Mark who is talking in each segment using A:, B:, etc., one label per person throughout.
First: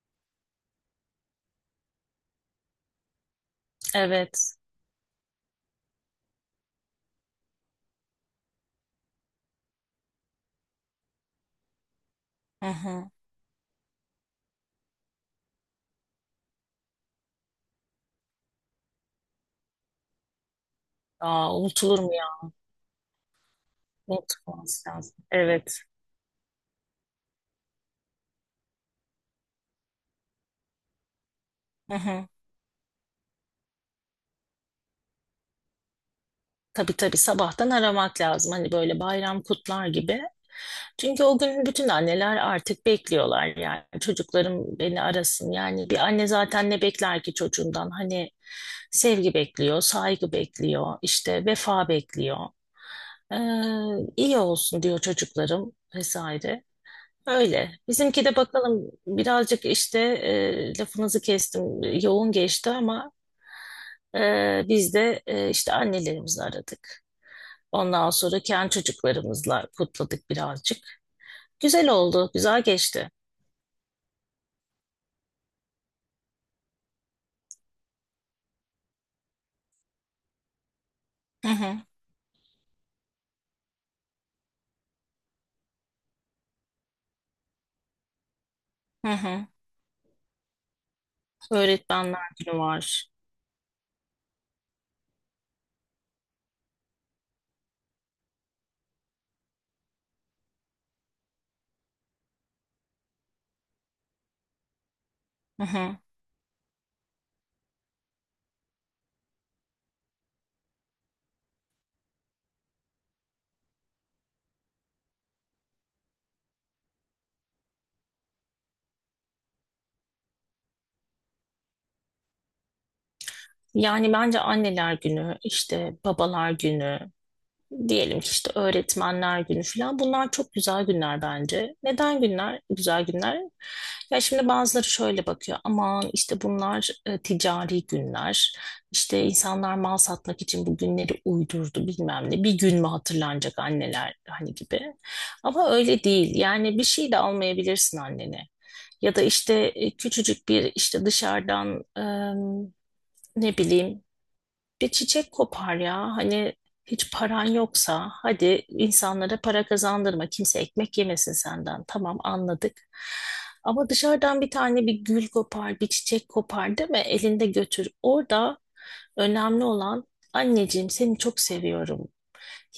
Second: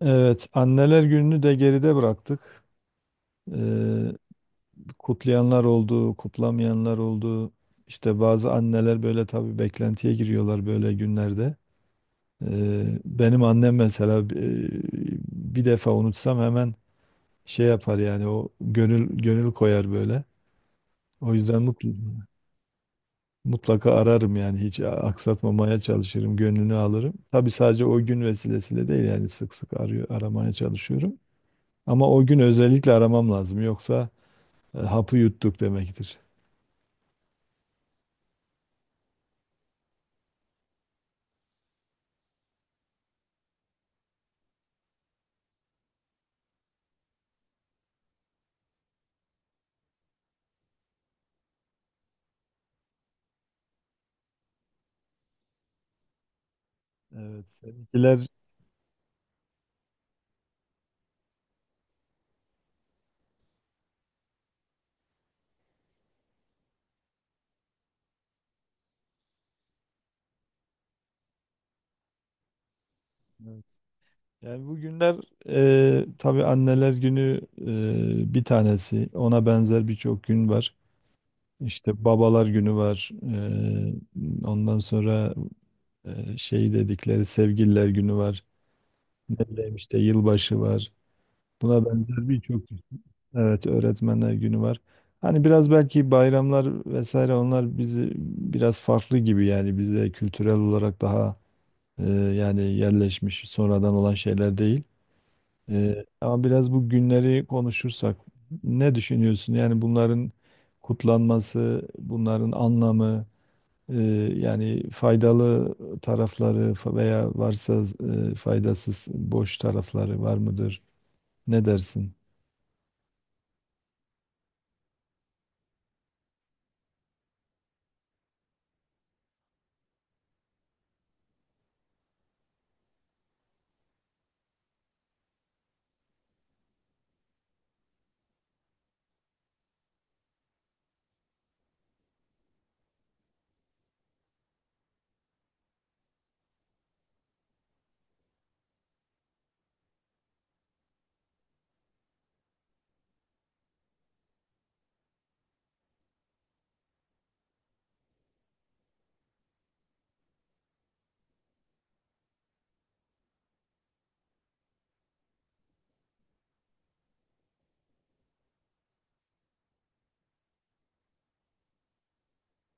A: Evet, Anneler Günü'nü de geride bıraktık. Ee,
B: Evet.
A: kutlayanlar oldu, kutlamayanlar oldu. İşte bazı anneler böyle tabii beklentiye giriyorlar böyle günlerde.
B: Hı hı.
A: Benim annem mesela bir defa unutsam hemen şey yapar yani o gönül gönül koyar böyle. O
B: Aa,
A: yüzden
B: unutulur mu
A: mutl-
B: ya?
A: Mutlaka ararım yani hiç
B: Unutulmaz lazım. Evet.
A: aksatmamaya çalışırım, gönlünü alırım. Tabii sadece o gün vesilesiyle değil yani sık sık arıyor, aramaya çalışıyorum.
B: Hı
A: Ama o
B: hı.
A: gün özellikle aramam lazım yoksa hapı yuttuk demektir.
B: Tabii tabii sabahtan aramak lazım. Hani böyle bayram kutlar gibi. Çünkü o gün bütün anneler artık bekliyorlar yani. Çocuklarım beni arasın. Yani bir anne zaten ne bekler ki çocuğundan? Hani sevgi bekliyor, saygı bekliyor, işte vefa bekliyor. Ee, iyi olsun diyor çocuklarım vesaire.
A: Evet,
B: Öyle. Bizimki
A: seninkiler.
B: de bakalım birazcık işte lafınızı kestim, yoğun geçti, ama biz de işte annelerimizi aradık. Ondan sonra kendi çocuklarımızla kutladık birazcık. Güzel oldu, güzel geçti.
A: Evet. Yani bugünler tabii anneler günü bir tanesi. Ona benzer birçok gün var.
B: Hı hı,
A: İşte babalar günü var. E, ondan sonra şey dedikleri sevgililer günü var.
B: hı
A: Ne
B: hı.
A: bileyim işte yılbaşı var. Buna
B: Öğretmenler
A: benzer
B: günü
A: birçok gün.
B: var.
A: Evet, öğretmenler günü var. Hani biraz belki bayramlar vesaire onlar bizi biraz farklı gibi yani bizde kültürel olarak daha yani yerleşmiş sonradan olan şeyler değil.
B: Hı hı.
A: Ama biraz bu günleri konuşursak ne düşünüyorsun? Yani bunların kutlanması, bunların anlamı, e, yani faydalı tarafları veya varsa faydasız boş tarafları var mıdır? Ne dersin?
B: Yani bence anneler günü, işte babalar günü. Diyelim ki işte öğretmenler günü falan. Bunlar çok güzel günler bence. Neden günler? Güzel günler. Ya şimdi bazıları şöyle bakıyor. Aman, işte bunlar ticari günler. İşte insanlar mal satmak için bu günleri uydurdu, bilmem ne. Bir gün mü hatırlanacak anneler hani gibi. Ama öyle değil. Yani bir şey de almayabilirsin annene. Ya da işte küçücük bir işte, dışarıdan ne bileyim bir çiçek kopar ya. Hani hiç paran yoksa hadi, insanlara para kazandırma. Kimse ekmek yemesin senden. Tamam, anladık. Ama dışarıdan bir tane bir gül kopar, bir çiçek kopar, değil mi? Elinde götür. Orada önemli olan, anneciğim seni çok seviyorum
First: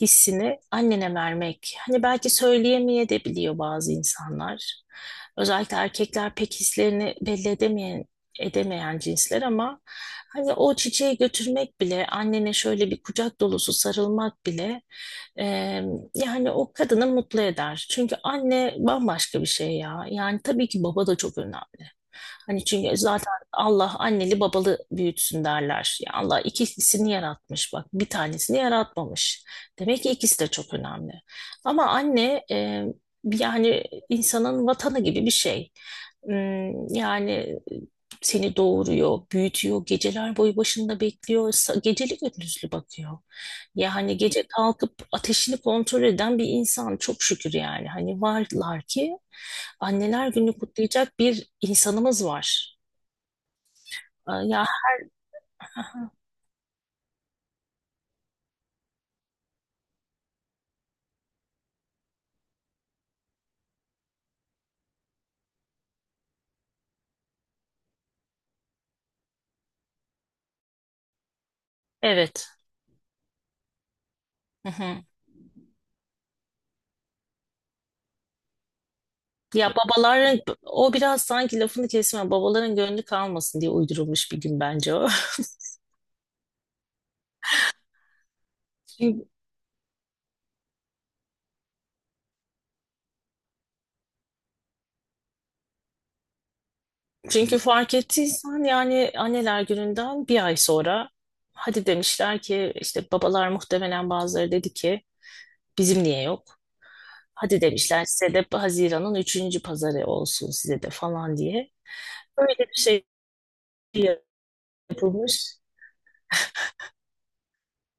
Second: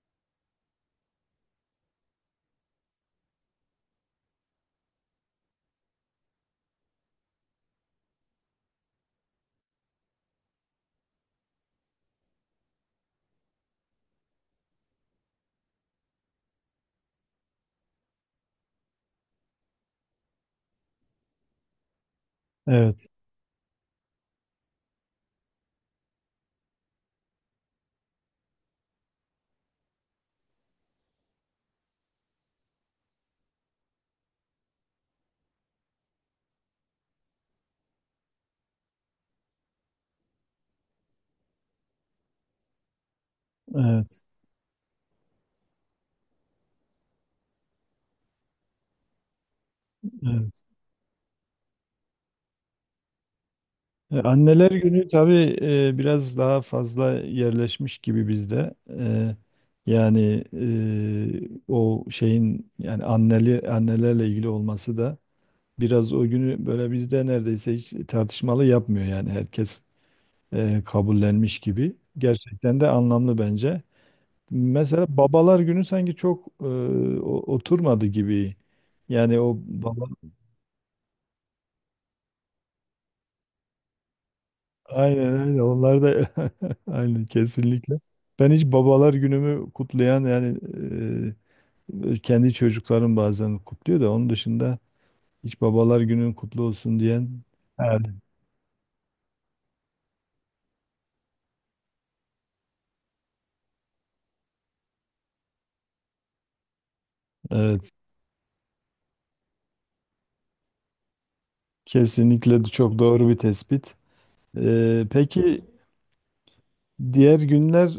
B: hissini annene vermek. Hani belki söyleyemeye de biliyor bazı insanlar. Özellikle erkekler pek hislerini belli edemeyen cinsler, ama hani o çiçeği götürmek bile, annene şöyle bir kucak dolusu sarılmak bile e, yani o kadını mutlu eder. Çünkü anne bambaşka bir şey ya. Yani tabii ki baba da çok önemli. Hani çünkü
A: Evet,
B: zaten Allah anneli babalı büyütsün derler. Ya Allah ikilisini yaratmış bak, bir tanesini yaratmamış. Demek ki ikisi de çok önemli. Ama anne yani insanın vatanı gibi bir şey. Yani seni doğuruyor, büyütüyor, geceler boyu başında bekliyor, geceli gündüzlü bakıyor. Yani
A: evet,
B: gece kalkıp ateşini kontrol eden bir insan, çok şükür yani. Hani varlar ki anneler günü
A: evet.
B: kutlayacak bir insanımız var. Aa, ya
A: Anneler günü tabii biraz daha fazla yerleşmiş gibi bizde. Yani o şeyin yani annelerle ilgili olması da biraz o günü böyle bizde neredeyse hiç tartışmalı yapmıyor yani herkes kabullenmiş gibi.
B: evet.
A: Gerçekten de anlamlı bence. Mesela babalar günü sanki çok oturmadı gibi. Yani o
B: Ya
A: baba.
B: babaların o biraz sanki, lafını kesme, babaların gönlü kalmasın diye uydurulmuş bir gün bence o.
A: Aynen aynen onlar da aynen kesinlikle. Ben hiç babalar
B: Çünkü,
A: günümü kutlayan yani kendi çocuklarım bazen kutluyor da onun dışında hiç babalar günün kutlu olsun diyen.
B: çünkü fark
A: Evet,
B: ettiysen yani anneler gününden bir ay sonra hadi demişler ki işte, babalar muhtemelen bazıları dedi ki bizim niye yok? Hadi
A: evet,
B: demişler, size de Haziran'ın üçüncü pazarı olsun size de falan diye. Öyle
A: kesinlikle de
B: bir
A: çok
B: şey
A: doğru bir tespit.
B: yapılmış.
A: Peki diğer günler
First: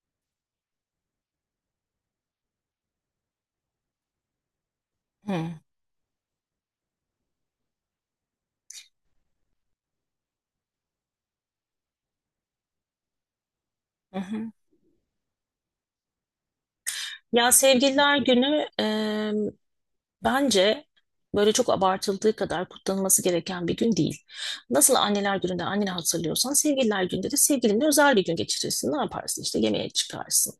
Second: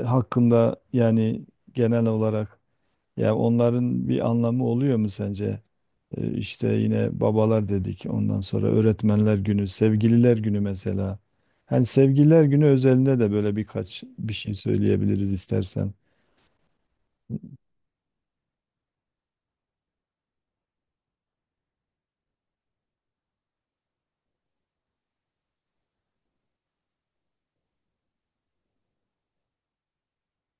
A: hakkında yani genel olarak ya onların bir anlamı oluyor mu
B: Hı,
A: sence? İşte yine babalar dedik. Ondan sonra öğretmenler günü, sevgililer günü mesela. Hani sevgililer günü özelinde de böyle birkaç
B: hı
A: bir
B: hı.
A: şey söyleyebiliriz istersen.
B: Ya sevgililer günü, bence böyle çok abartıldığı kadar kutlanılması gereken bir gün değil. Nasıl anneler gününde anneni hatırlıyorsan, sevgililer gününde de sevgilinle özel bir gün geçirirsin. Ne yaparsın? İşte yemeğe çıkarsın.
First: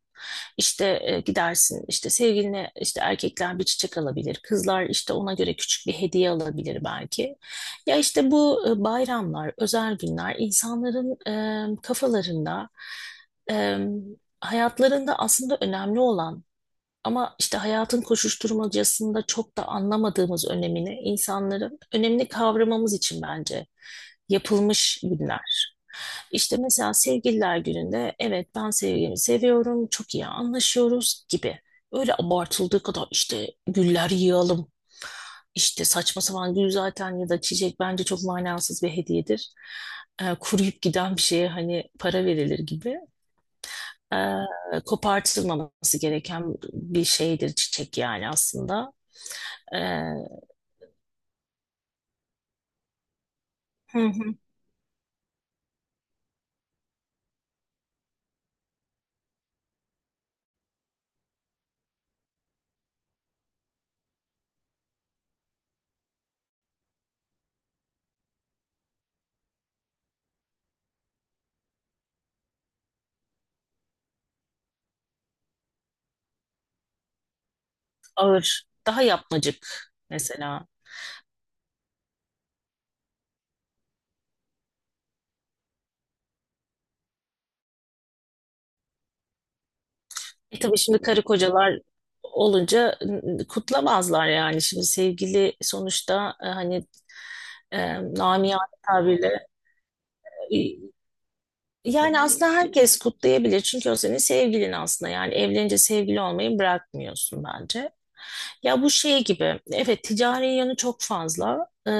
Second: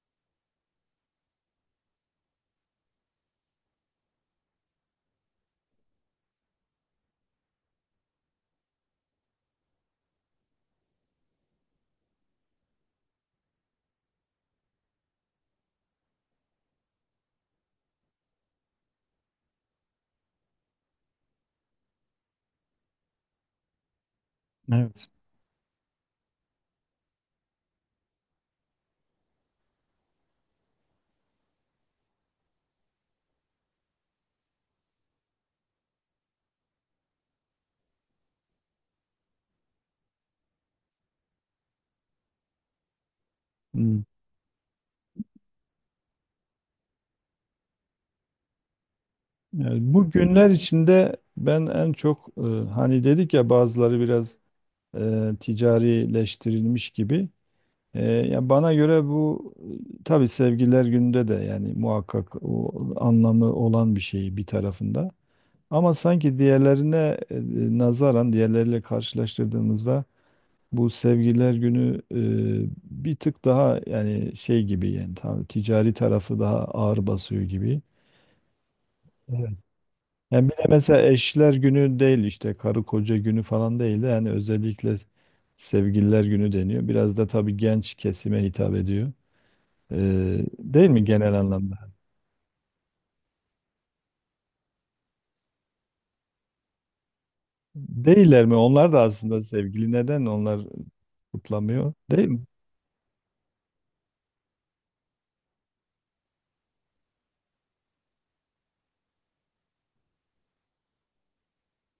B: İşte gidersin. İşte sevgiline, işte erkekler bir çiçek alabilir. Kızlar işte ona göre küçük bir hediye alabilir belki. Ya işte bu bayramlar, özel günler, insanların kafalarında, e, hayatlarında aslında önemli olan, ama işte hayatın koşuşturmacasında çok da anlamadığımız önemini, insanların önemini kavramamız için bence yapılmış
A: Evet.
B: günler. İşte mesela sevgililer gününde, evet, ben sevgilimi seviyorum, çok iyi anlaşıyoruz gibi. Öyle abartıldığı kadar işte güller yığalım, işte saçma sapan. Gül zaten ya da çiçek bence çok manasız bir hediyedir. Kuruyup giden bir şeye hani para verilir gibi,
A: Hmm.
B: e, kopartılmaması gereken bir şeydir çiçek yani aslında.
A: Yani
B: E,
A: bu günler içinde ben en çok hani dedik ya
B: Hı
A: bazıları
B: hı.
A: biraz ticarileştirilmiş gibi. Ya bana göre bu tabii sevgililer gününde de yani muhakkak o anlamı olan bir şey bir tarafında. Ama sanki diğerlerine e, nazaran diğerleriyle karşılaştırdığımızda bu sevgililer günü bir tık daha yani şey gibi yani tam ticari tarafı daha ağır basıyor gibi.
B: Ağır, daha
A: Evet.
B: yapmacık
A: Yani bir de
B: mesela.
A: mesela eşler günü değil işte karı koca günü falan değil de yani özellikle sevgililer günü deniyor. Biraz da tabii genç kesime hitap ediyor.
B: E tabii
A: Değil
B: şimdi
A: mi
B: karı
A: genel anlamda?
B: kocalar olunca kutlamazlar yani. Şimdi sevgili sonuçta hani
A: Değiller mi?
B: namiyane
A: Onlar da aslında
B: tabirle
A: sevgili. Neden onlar
B: e,
A: kutlamıyor?
B: yani
A: Değil mi?
B: aslında herkes kutlayabilir. Çünkü o senin sevgilin aslında. Yani evlenince sevgili olmayı bırakmıyorsun bence. Ya bu şey gibi, evet, ticari yanı çok fazla.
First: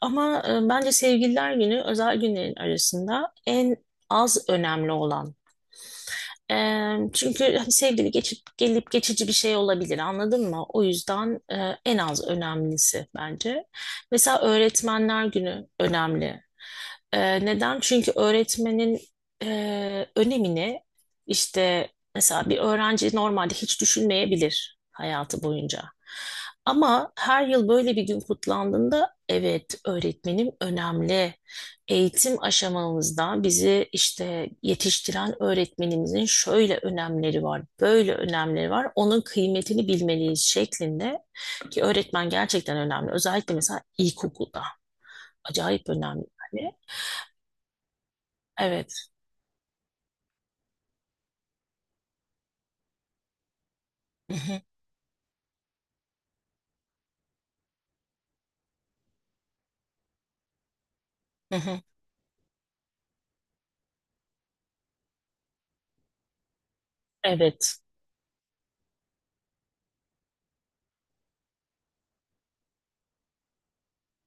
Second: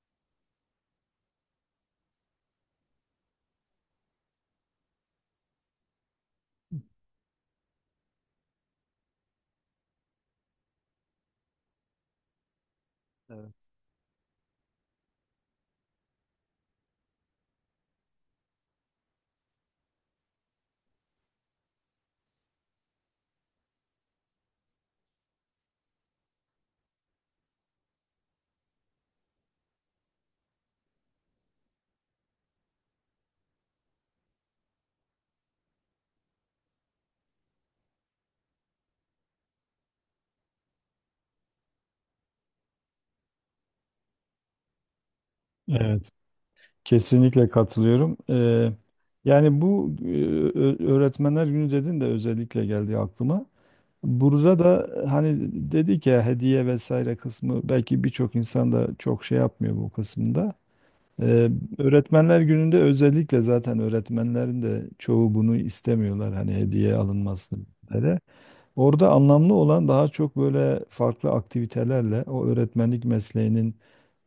B: Ama bence Sevgililer Günü özel günlerin arasında en az önemli olan, çünkü hani sevgili geçip gelip geçici bir şey olabilir, anladın mı? O yüzden en az önemlisi
A: Evet.
B: bence. Mesela Öğretmenler Günü önemli. Neden? Çünkü öğretmenin önemini, işte mesela bir öğrenci normalde hiç düşünmeyebilir hayatı boyunca. Ama her yıl böyle bir gün kutlandığında, evet, öğretmenim önemli. Eğitim aşamamızda bizi işte yetiştiren öğretmenimizin şöyle önemleri var, böyle önemleri var. Onun kıymetini bilmeliyiz şeklinde, ki öğretmen gerçekten önemli. Özellikle mesela ilkokulda acayip
A: Evet,
B: önemli yani.
A: kesinlikle katılıyorum.
B: Evet.
A: Yani bu öğretmenler günü dedin de özellikle geldi aklıma.
B: Hı
A: Burada
B: hı,
A: da hani dedik ya hediye vesaire kısmı belki birçok insan da çok şey yapmıyor bu kısımda. Ee,
B: hı hı.
A: öğretmenler gününde özellikle zaten öğretmenlerin de çoğu bunu istemiyorlar hani hediye alınmasını.
B: Evet.
A: Orada anlamlı olan daha çok böyle farklı aktivitelerle o öğretmenlik mesleğinin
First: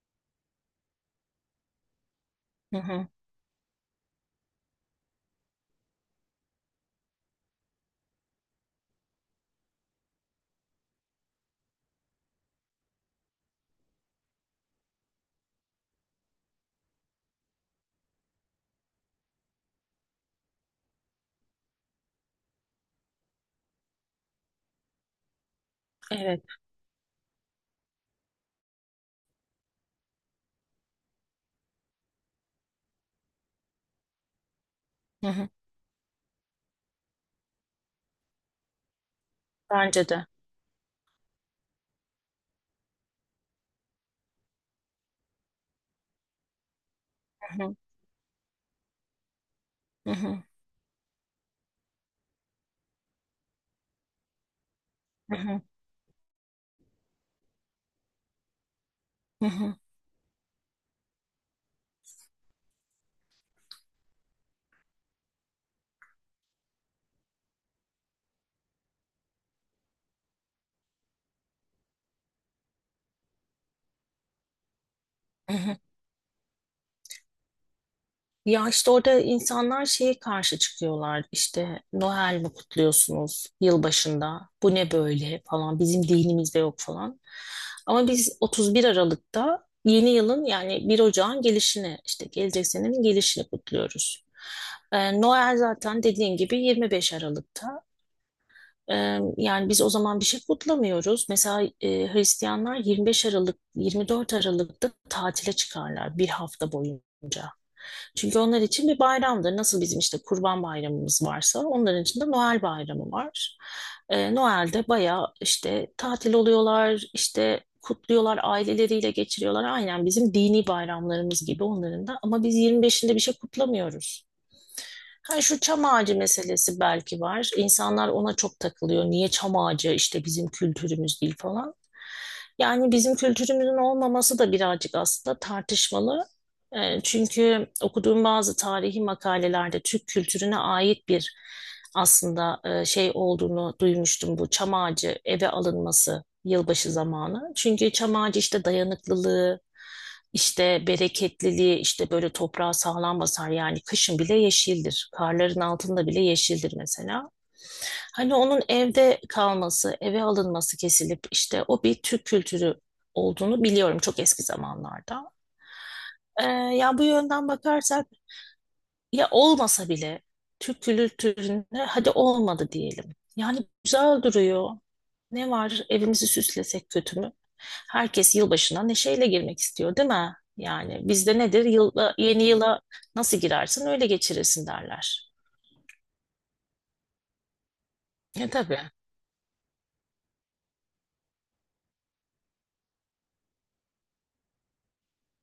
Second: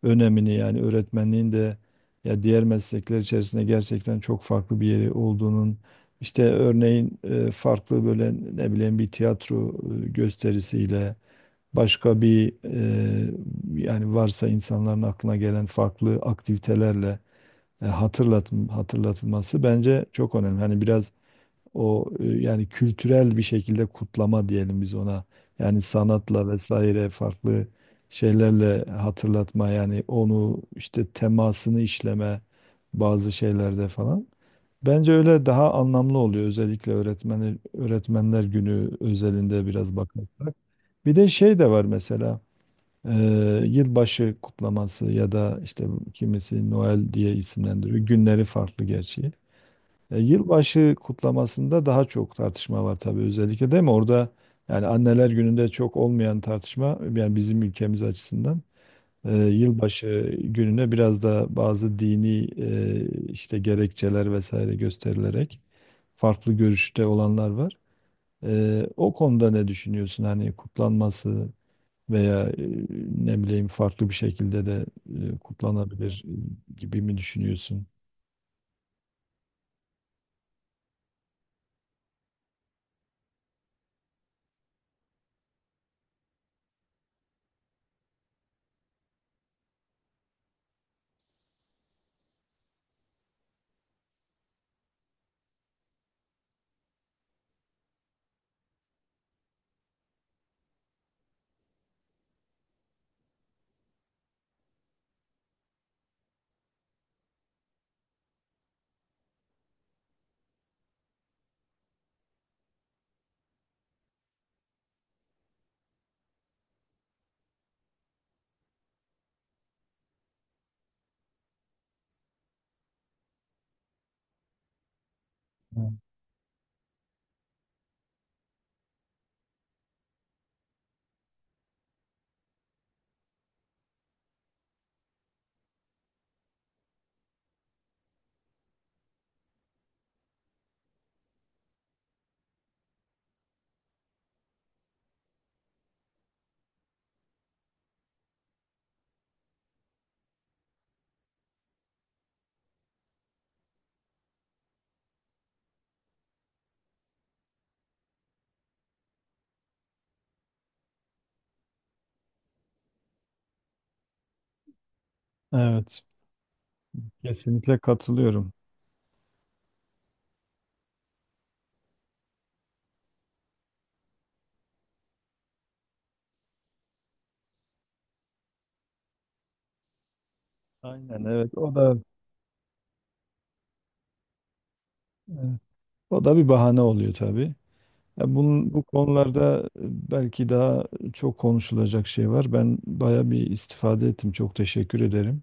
A: önemini yani öğretmenliğin de ya diğer
B: Hı hı,
A: meslekler içerisinde gerçekten çok farklı bir yeri olduğunun işte örneğin farklı böyle ne bileyim bir tiyatro gösterisiyle başka bir yani varsa insanların aklına gelen farklı aktivitelerle hatırlatılması bence çok önemli. Hani biraz o yani kültürel bir şekilde kutlama diyelim biz ona. Yani
B: evet.
A: sanatla vesaire farklı şeylerle hatırlatma yani onu işte temasını işleme bazı şeylerde falan. Bence
B: Hı
A: öyle
B: hı.
A: daha anlamlı oluyor özellikle öğretmenler günü özelinde biraz
B: Bence de.
A: bakarsak. Bir de şey de var mesela e, yılbaşı kutlaması ya da işte kimisi Noel diye
B: Hı hı,
A: isimlendiriyor. Günleri farklı gerçi.
B: hı hı,
A: Yılbaşı kutlamasında daha çok tartışma var tabii özellikle değil mi? Orada yani anneler
B: hı hı,
A: gününde çok olmayan tartışma yani bizim ülkemiz açısından
B: hı hı,
A: yılbaşı gününe biraz da bazı dini işte gerekçeler vesaire gösterilerek farklı görüşte olanlar var. O konuda ne düşünüyorsun? Hani kutlanması veya ne bileyim farklı bir şekilde de
B: hı hı.
A: kutlanabilir gibi mi düşünüyorsun?
B: Ya işte orada insanlar şeye karşı çıkıyorlar, işte Noel mi kutluyorsunuz yılbaşında, bu ne böyle falan, bizim dinimizde yok falan. Ama biz 31 Aralık'ta yeni yılın, yani 1 Ocağın gelişini, işte gelecek senenin gelişini kutluyoruz. Noel zaten, dediğin gibi, 25 Aralık'ta. Yani biz o zaman bir şey kutlamıyoruz. Mesela Hristiyanlar 25 Aralık, 24 Aralık'ta tatile çıkarlar bir hafta boyunca. Çünkü onlar için bir bayramdır. Nasıl bizim işte Kurban Bayramımız varsa, onların için de Noel Bayramı var. Noel'de bayağı işte tatil oluyorlar, işte kutluyorlar, aileleriyle geçiriyorlar. Aynen bizim dini bayramlarımız gibi onların da. Ama biz 25'inde bir şey kutlamıyoruz. Ha, şu çam ağacı meselesi belki var. İnsanlar ona çok takılıyor. Niye çam ağacı, işte bizim kültürümüz değil falan. Yani bizim kültürümüzün olmaması da birazcık aslında tartışmalı. Çünkü okuduğum bazı tarihi makalelerde, Türk kültürüne ait bir aslında şey olduğunu duymuştum, bu çam ağacı eve alınması yılbaşı zamanı. Çünkü çam ağacı işte dayanıklılığı, işte bereketliliği, işte böyle toprağa sağlam basar yani, kışın bile yeşildir. Karların altında bile yeşildir mesela. Hani onun evde kalması, eve alınması, kesilip işte, o bir Türk kültürü olduğunu biliyorum çok eski zamanlarda.
A: Evet,
B: Ee, Ya bu yönden
A: kesinlikle
B: bakarsak,
A: katılıyorum.
B: ya olmasa bile Türk kültüründe, hadi olmadı diyelim. Yani güzel duruyor. Ne var evimizi süslesek, kötü mü? Herkes yılbaşına neşeyle girmek istiyor değil mi? Yani
A: Aynen,
B: bizde
A: evet,
B: nedir?
A: o da
B: Yıla, yeni yıla nasıl girersin öyle geçirirsin derler.
A: evet, o da bir bahane oluyor tabii. Ya
B: E
A: bunun,
B: tabii.
A: bu konularda belki daha çok konuşulacak şey var. Ben baya bir istifade ettim. Çok teşekkür ederim.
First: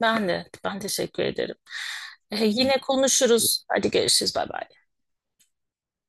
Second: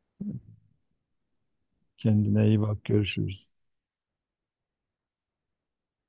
B: Ben de, ben teşekkür ederim.
A: Kendine iyi
B: Yine
A: bak. Görüşürüz.
B: konuşuruz. Hadi görüşürüz. Bay bay.